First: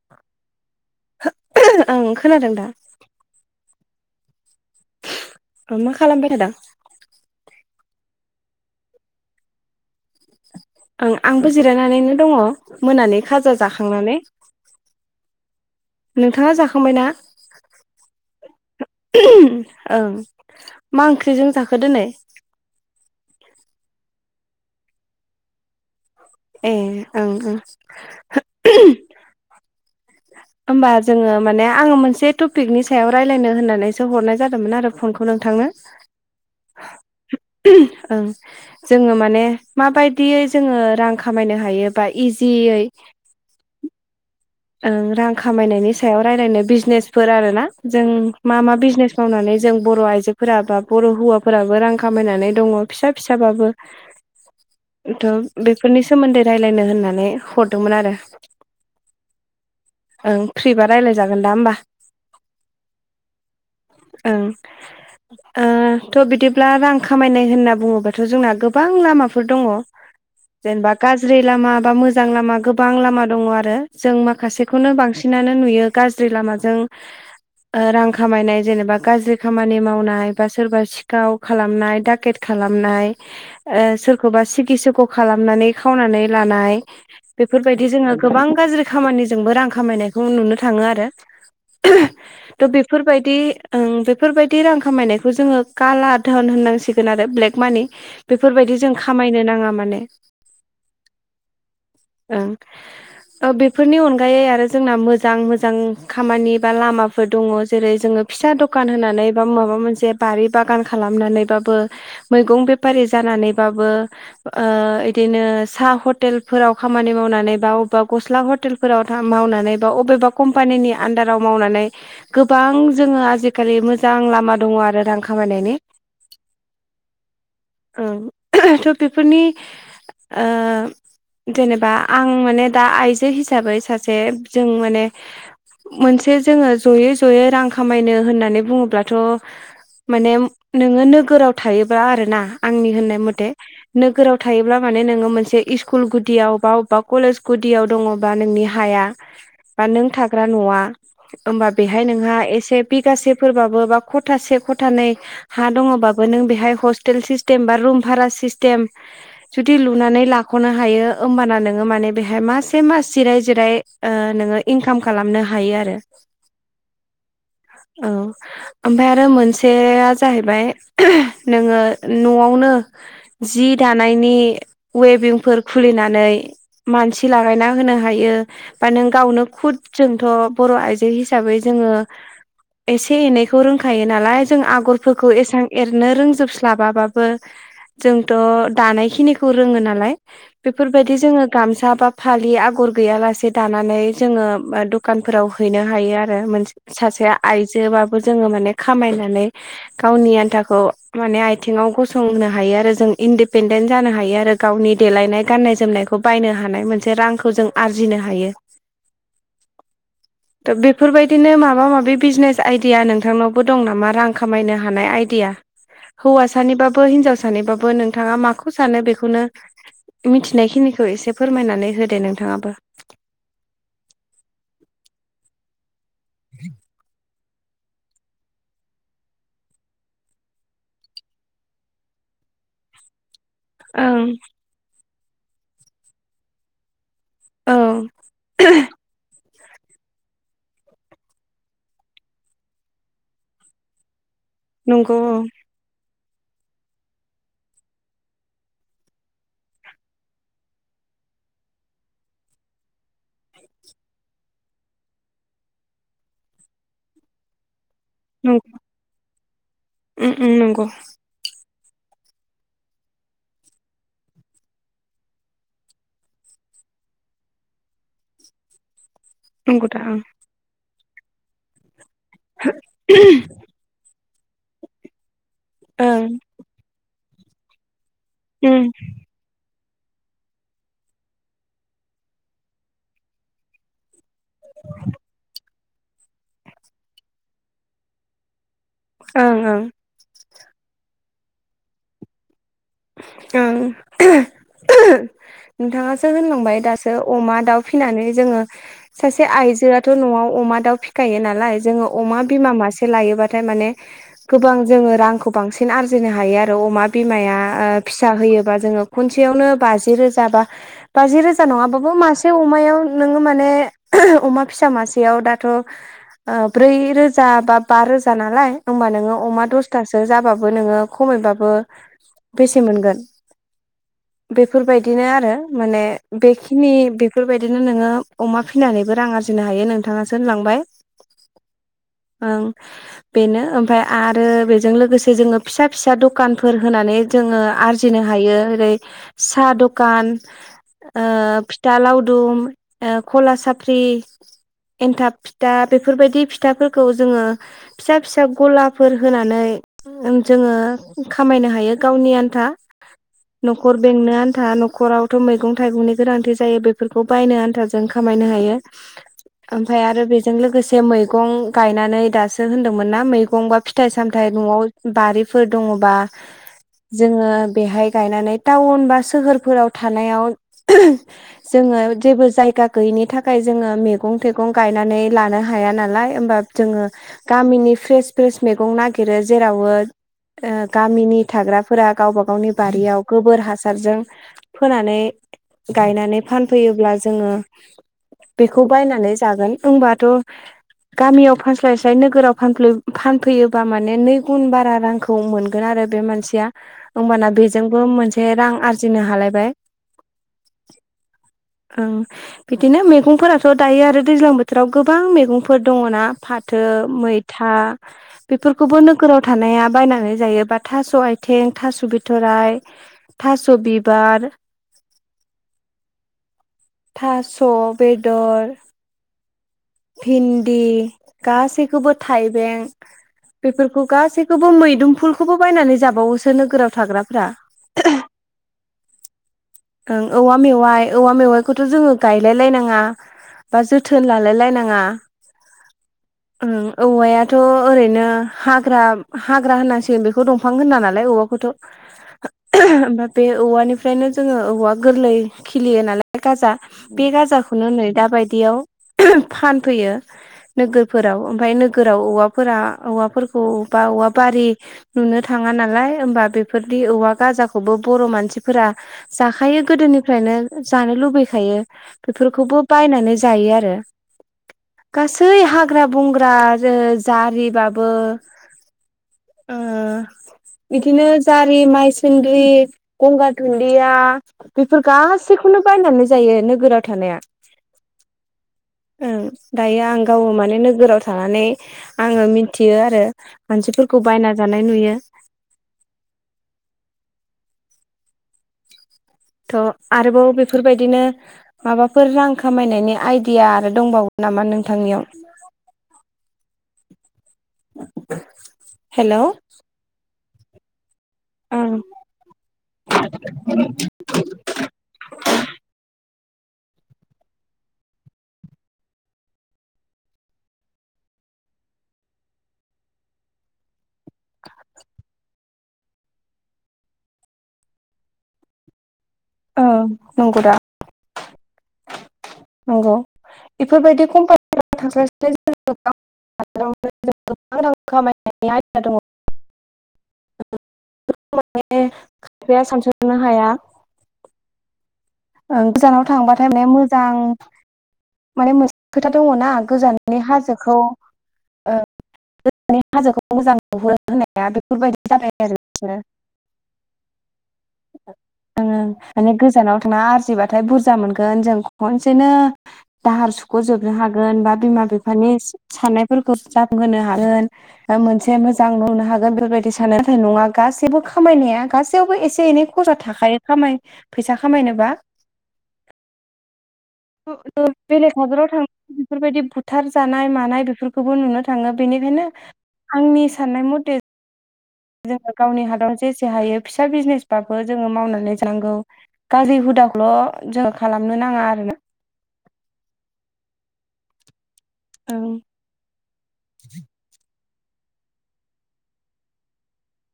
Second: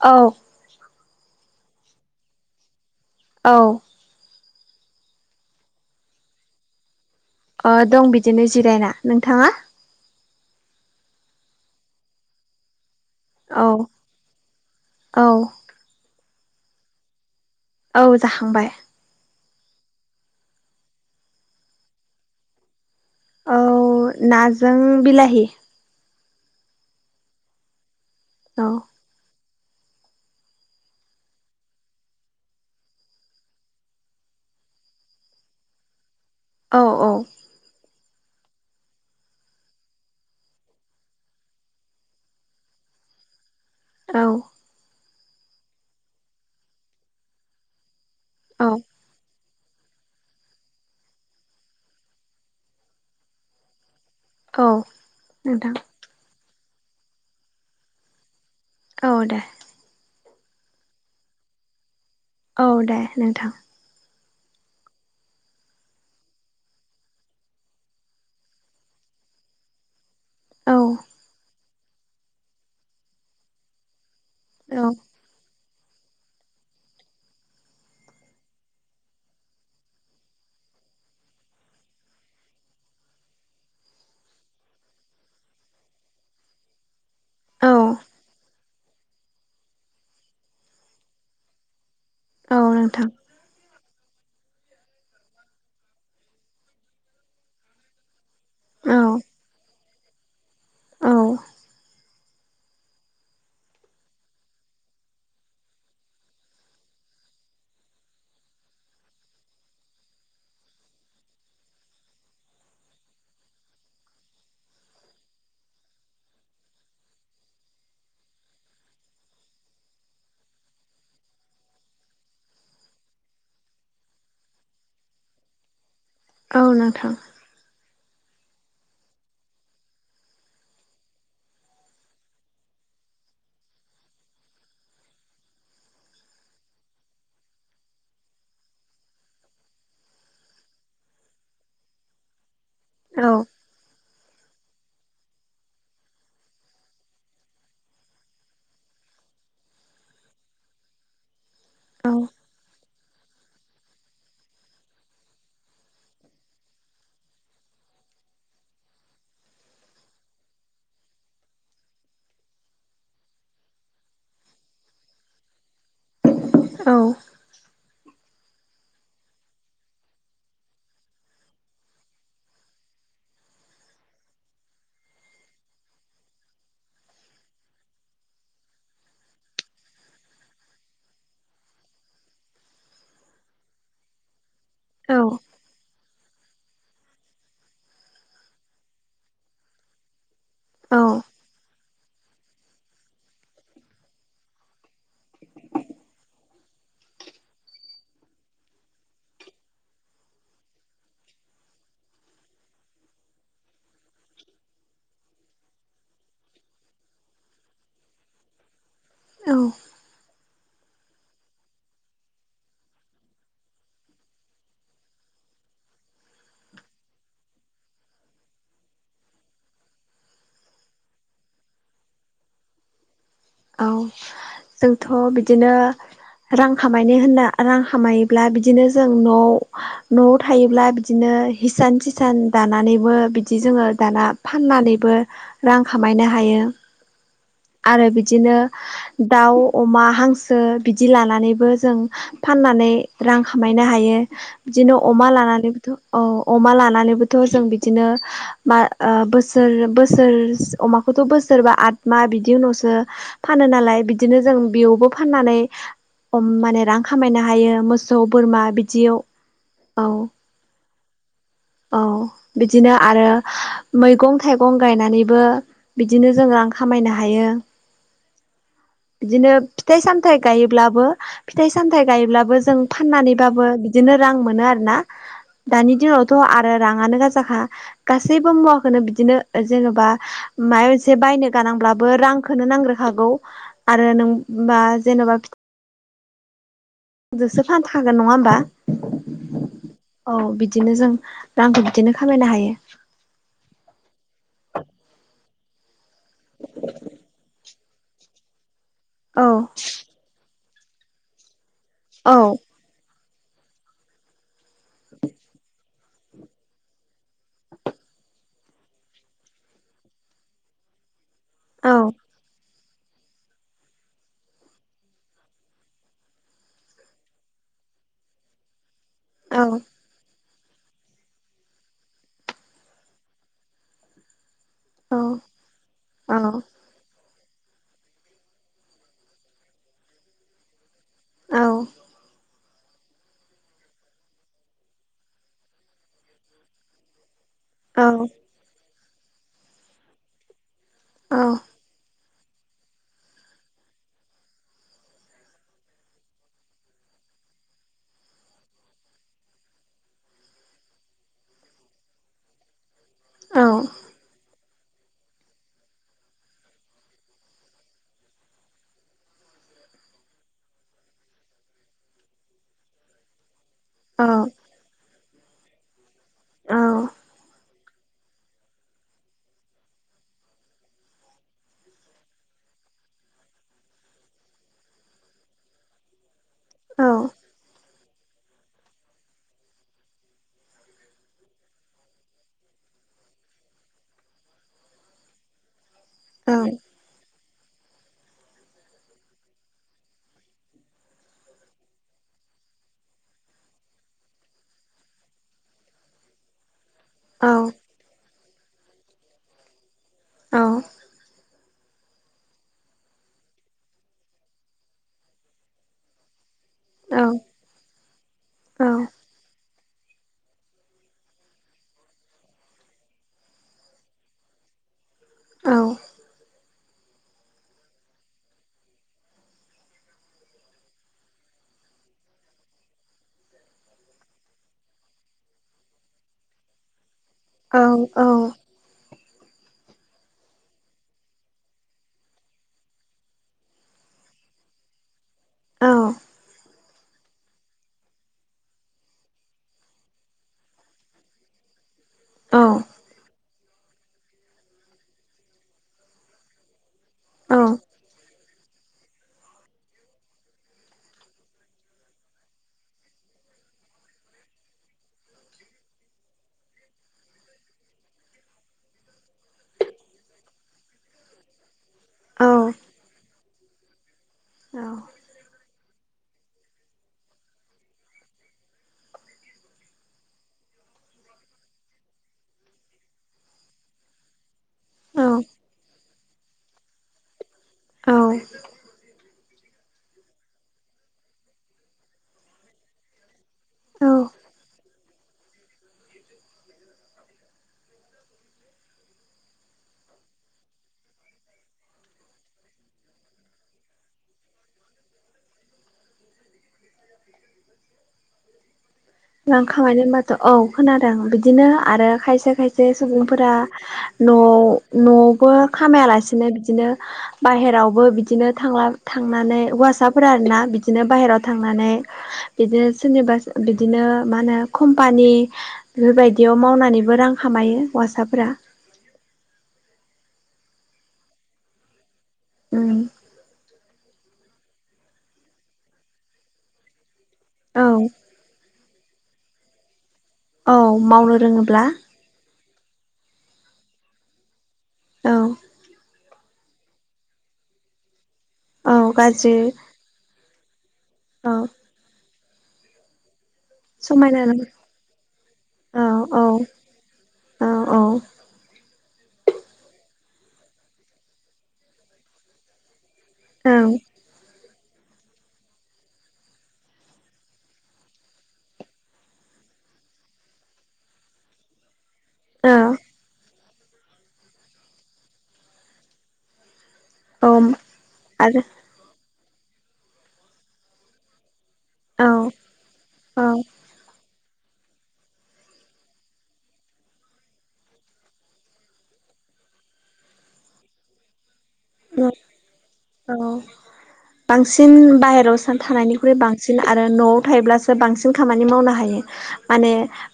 औ ओं खोनादों दा औ अ मा खालामबाय थादों अ दं बिदिनो जिरायना नोंथाङा ओं आंबो जिरायनानैनो दङ मोनानि खाजा औ जाखांनानै औ नोंथाङा जाखांबाय ना औ जाखांबाय ओं मा ओंख्रिजों जाखो दोनै औ नाजों बिलाहि ए ओं औ होमबा जोङो माने आङो मोनसे टपिकनि सायाव राय्लायनो होननानैसो हरनाय जादोंमोन आरो फनखौ नोंथांनो औ औ ओं जोङो माने माबायदियै जोङो रां खामायनो हायोबा इजियै औ ओ रां खामायनायनि सायाव रायलायनो बिजनेसफोर आरो ना जों मा औ मा बिजनेस मावनानै जों बर' आइजोफोर बा बर' हौवाफोराबो रां खामायनानै दङ फिसा फिसाबाबो। औ थ' नोंथां बेफोरनि सोमोन्दै रायलायनो होननानै हरदोंमोन आरो। औ दे। ओं फ्रिबा रायज्लाय जागोन दा होमबा। औ दे नोंथां। ओं। ओ थ' बिदिब्ला रां खामायनाय होनना बुङोबाथ' जोंना गोबां लामाफोर दङ। जेनेबा औ गाज्रि लामा बा मोजां लामा गोबां लामा दङ आरो जों औ माखासेखौनो बांसि नानो नुयो गाज्रि लामाजों ओ रां खामायनाय जेनेबा गाज्रि खामानि मावनाय बा सोरबा सिखाव खालामनाय दाकेट खालामनाय ओ सोरखौबा सिगि सुख' खालामनानै खावनानै लानाय बेफोरबायदि औ जोङो गोबां गाज्रि खामानिजोंबो रां खामायनायखौ नुनो थाङो आरो। औ थ' नोंथां बेफोरबायदि ओं बेफोरबायदि रां खामायनायखौ जोङो काला धोन होननांसिगोन आरो ब्लेक मानि। बेफोरबायदि जों औ खामायनो नाङा माने। औ। ओं ओ बे फोरनि अनगायै आरो जोंना मोजां मोजां खामानि बा लामाफोर दङ जेरै जोङो फिसा दखान होनानै बा माबा मोनसे बारि बागान खालामनानैबाबो मैगं बेफारि जानानैबाबो ओ इदिनो साहा हटेलफोराव खामानि मावनानै बा अबा गस्ला ह हटेलफोराव मावनानै बा बबेबा कम्पानिनि आन्दाराव मावनानै गोबां जोङो आजिखालि मोजां लामा दङ आरो रां खामायनायनि। औ नोंथां। ओं थ' बेफोरनि ओ जेनेबा आं माने दा आइजो हिसा हिसाबै सासे जों माने मोनसे जोङो जयै जयै रां खामायनो होननानै बुङोब्लाथ' माने नोङो नोगोराव थायोब्लाा आरोना आंनि होननाय औ मथे नोगोराव थायोब्ला माने नोङो मोनसे इस्कुल गुदियाव बबा अबेबा कलेज गुदियाव दङ बा नोंनि हाया बा नों थाग्रा न'आ होमबा बेहाय औ नोंहा एसे बिगासेफोरबाबो बा खथासे खथानै हा दङबाबो नों बेहाय हस्टेल सिस्टेम बा रुम भारा सिस्टेम जुदि लुनानै लाख'नो हायो ओमबाना नोङो माने बेहाय मासे मास जिराय जिराय ओ नोङो इंकाम खालामनो हायो आरो। औ। औ। ओमाफाय आरो मोनसेया जाहैबाय नोङो न'आवनो जि दानायनि वेबिंफोर खुलिनानै मानसि लागायना होनो हायो बा नों गावनो खुद जोंथ' बर' आइजो हिसाबै जोङो एसे एनैखौ रोंखायो नालाय जों औ आगरफोरखौ एसबां एरनो रोंजोब स्लाबाबाबो जोंथ' दानायखिनिखौ रोङो नालाय। बेफोरबायदि जोङो गामसा बा फालि आगर गैयालासे दानानै जोङो दखानफोराव हैनो हायो आरो मोनसे सासे आयजोबाबो जोङो माने खामायनानै गावनि आन्थाखौ माने आथिङाव गसंनो हायो आरो जों इन्डिपेडेन्ट जानो हायो आरो गावनि देलायनाय गान्नाय जोमनायखौ बायनो हानाय मोनसे रांखौ जों आरजिनो हायो। औ। [inaudible] दा बेफोरबायदिनो माबा माबि बिजनेस आइदिया नोंथांनावबो दं नामा रां खामायनो हानाय आइडिया? हौवाासानिबाबो हिनजावसानिबाबो नोंथाङा माखौ सानो बेखौनो मिथिनायखिनिखो एसे फोरमायनानै होदो नोंथाङाबो। औ जोंथ' बिदिनो रां खामायनो होनना रां खामायोब्ला बिदिनो जों न'आव न'आव थायोब्ला बिदिनो हिसान सिसान दानानैबो बिदि बिदि जोङो दाना ओं फाननानैबो रां खामायनो हायो औ आरो बि दाउ अमा हांसो बिदि लानानैबो जों फाननानै रां खामायनो हायो बिदिनो नंगौ अमा औ लानानै औ अमा लानानैबोथ' जों बिदिनो मा ओ बोसोर बोसोर अमाखौथ' बोसोरबा आद मा बिदि उनावसो फानो नालाय बिदिनो जों बेयावबो फाननानै माने रां खामायनो हायो मस मोसौ नं बोरमा बिदियाव औ उम उम नंगौ औ बिदिनो आरो मैगं थाइगं गायनानैबो बिदिनो जोङो रां खामायनो हायो। बिदिनो नंगौ दा फिथाइ ओं सामथायाइ गायोब्लाबो फिथाइ सामथाय गायोब्लाबो जों फाननानैबाबो बिदिनो रां मोनो आरो ना। दानि ओं दिनावथ' आरो राङानो गाजाखा गासैबो उम मुवाखोनो बिदिनो ओ जेन'बा माबा मोनसे बायनो गानांब्लाबो रांखोनो नांग्रोखागौ। आरो नों बा जेन'बा जोंसो फान थागोन नङा होमबा। ओं ओं। औ बिदिनो जों आंखौ बिदिनो खामायनो हायो। ओं। नोंथाङासो होनलांबाय दासो अमा दाउ फिनानै जोङो सासे रां आयजोआथ' न'आव अमा दाउ फिखायो नालाय जोङो अमा बिमा मासे लायोबाथाय माने गोबां जोङो रांखौ बांसिन आरजिनो हायो आरो अमा बिमाया फिसा होयोबा जोङो खनसेयावनो बाजि रोजा बा बाजि रोजा नङाबाबो मासे अमायाव नोङो माने अमा फिसा मासेयाव दाथ' ओ ब्रै रोजा बा बा रोजा नालाय ओमबा नोङो अ अमा दसथासो जाबाबो नोङो खमैबाबो बेसे मोनगोन बेफोरबायदिनो आरो माने बेखिनि बेफ बेफोरबायदिनो नोङो अमा फिनानैबो रां आरजिनो हायो नोंथाङासो होनलांबाय ओं। बेनो ओमफफ्राय आरो बेजों लोगोसे जोङो फिसा फिसा दखानफोर होनानै जोङो आरजिनो हायो ओरै साह दकान ओ फिथ फिथा लावदुम ओ खला साफ्रि एन्थाब फिथा बेफोरबायदि फिथाफोरखौ जोङो फिसा फिसा गलाफोर होनानै जोङो खामायनो हायो। गावनि आन्था न'खर बेंनो आन्था न'खराव थ' मैगं थाइगंनि गोनांथि जायो बेफोरखौ बायनो आन्थाजों खामायनो हायो। ओमफफ्राय आरो बेजों लोगोसे मैगं गायनानै दासो होन्दोंमोन ना मैगं बा फिथाइ सामथाइ न'आव बारिफोर दङ'बा जोङो बेहाय गायनानै टाउन बा सोहोरफोराव थानायाव जोङो जेबो जायगा गैयैनि थाखाय जोङो मेगं थाइगं गायनानै लानो हाया नालाय ओमबा जोङो गामिनि फ्रेस फ्रेस मैगं नागिरो जेरावबो ओ गामिनि थाग्राफोरा गावबा गावनि बारियाव गोबोर हासारजों फोनानै गायनानै फानफैयोब्ला जोङो बेखौ बायनानै जागोन होनबाथ' गामियाव फानस्लायस्लाय नोगोराव फानफ्लै- फानफैयोबा माने नै गुन बारा रां खौ मोनगोन आरो बे मानस सिया ओमबाना बेजोंबो मोनसे रां आरजिनो हालायबाय औ [inaudible] ओं बिदिनो मैगंफोराथ' दायो आरो दैज्लां बोथोराव गोबां मेगंफोर दङ'ना फाथ थो मैथा बेफोरखौबो नोगोराव थानाया बायनानै जायो बा थास' आय थें थास' बिथ'राय थास' बिबार औ थास' बेदर भिन्दि गासैखौबो थाइबें बेफोरखौ गासैखौबो मैदुमफुलखौबो बायनानै जाबावोसो नोगोराव थाग्राफोरा औ औ ओं औवा मेवाइ औवा मेवाइखौथ' जोङो गायलाय लायनाङा बा जोथोन लालाय लायनाङा औ ओं औवायाथ' ओरैनो हाग्रा हाग्रा होननांसिगोन बेखौ दंफां होना नालाय औवाखौथ' ओफ्राय बे औवानिफ्रायनो जोङो औवा गोरलै खिलियो नालाय गाजा बे गाजाखौनो नै दाबायदियाव फानफैयो नोगोरफोराव ओमफाय नोगोराव औवाफोरा औवाफोरखौ बा औवा बारि नुनो थाङा नालाय ओमबा बेफोरनि औवा गाजाखौबो बर' मानसिफोरा जाखायो गोदोनिफ्रायनो जानो लुबैखायो बेफोरखौबो बायनानै जायो आरो औ गासै हाग्रा बंग्रा रो जारिबाबो ओ बिदिनो जारि माइ संग्रि गंगार दुन्दिया बेफोर गासैखौनो बायनानै जायो नोगोराव थानाया औ ओं दायो आं गाव माने नोगोराव थानानै आङो मिथियो आरो मानसिफोरखौ बायना जानाय नुयो [inaudible] थ' आरोबाव बेफोरबायदिनो माबाफोर रां खामायनायनि आइदिया आरो दंबावो नामा नोंथांनियाव हेलौ खामायनो होनबाथ' औ खोनादों बिदिनो ओं आरो खायसे खायसे सुबुंफोरा न'आव न'आवबो खामायालासिनो बिदिनो बाहेरावबो बिदिनो थांला थांनानै हौवासाफोरा आरोना बिदिनो बाहेरायाव थांनानै बिदिनो जेनेबा बिद बिदिनो मा होनो कम्पानि बेफोरबायदियाव मावनानैबो रां खामायो हौवासाफोरा औ नंगौदा उम नंगौ बेफोरबायदि कम्पानिफोराव थांस्लाय साय जोङो गाव [unintelligible] जों औ गोबां रां खामायनायनि आइदिआ दङ औ मावनो रोङोब्ला बिफाया सानस'नो हाया औ ओं गोजानाव थांबाथाय माने मोजां माने औ मोनसे खोथा दङ गाज्रि ना गोजाननि हाजोखौ औ ओ माने हाजोखौ मोजां नुहरो समायना होनाया बेफोरबायदि जाबाय आरो औ बिसरो औ औ औ। माने गोजानाव थाङा आरजिब्लााथाय बुरजा मोनगोन जों खनसेनो दाहार औ सुख'जोबनो हागोन बा बिमा बिफानि सा-साननायफोरखौ जाफुंहोनो हा ओन ओ मोनसे मोजां न' नो हागोन बेफोरबायदि सानो नाथाय नङा गासैबो खामायनाया गसै सैयावबो एसे एनै औ खसा थाखायो खाम फैसा खामायनोबा। औ ओ बेलेग आरो हादराव थांनानै बेफोरबायदि बुथार जानाय मानाय बेफोरखौबो नुनो थाङो औ बेनिखायनो आंनि औ साननाय मथे जोङो गावनि हादराव जेसे हायो फिसा बिजनेसबाबो जोङो मावनानै जांगौ। गाज्रि हुदाखौल' जोङो खालामनो नाङा आरोना। ओ औ। बांसिन बाहेरायाव ओं सान थानायनिख्रुइ बांसिन आरो न'आव थायोब्ला बांसिन खामानि मावनो हायो माने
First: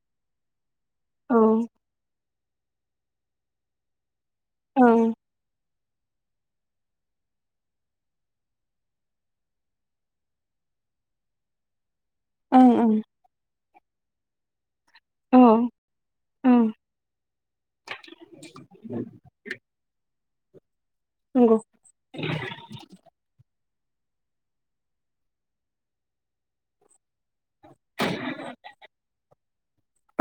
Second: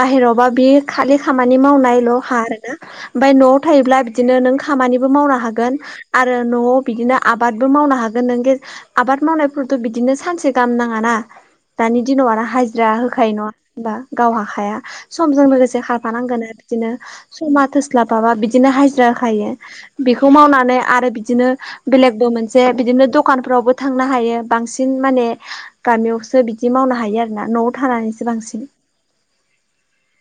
बाहेरावबा बि खालि औ खामानि मावनायल' खा आरो ना ओमफ्राय न'आव थायोब्ला बिदिनो नों खामानिबो ओं मावनो हागोन आरो न'आव बिदिनो आबादबो मावनो हागोन नों आबाद मावनायफोरथ' बिदिनो सानसे गाहाम नाङा ना। दानि दिनाव आरो हाजिरा ओं होखायो नङा होनबा गाव हाखाया। समजों लोगोसे खारफानांगोन औ आरो बिदिनो समा थोस्लाबाबा बिदिनो हाजिरा होखायो बेखौ मावनानै आरो बिदिनो नंगौ बेलेगबो मोनसे बिदिनो दखानफ्रावबो थांनो हायो बांसिन माने गामियावसो बिदि मावनो हायो आरोना न'आव थानानैसो बांसिन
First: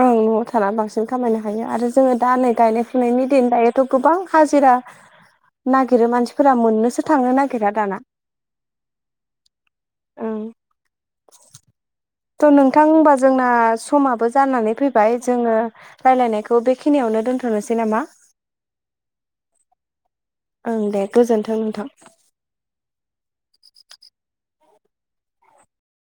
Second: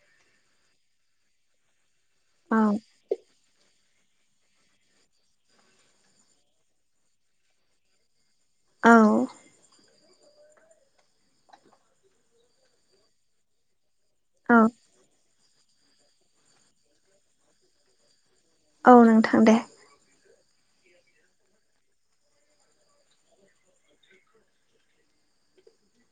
ओं न'आव थानानै बांसिन खामायनो हायो आरो जोङो दा नै औ गायनाय फुनायनि दिन दायो थ' गोबां हाजिरा नागिरो मानसिफोरा मोननोसो थांनो नागिरा दाना। औ ओं [inaudible] थ' नोंथां होनबा जोंना समाबो औ जानानै फैबाय जोङो राय्लायनायखौ बेखिनियावनो दोनथ'नोसै नामा? औ नोंथां दे। ओं दे गोजोन्थों नोंथां।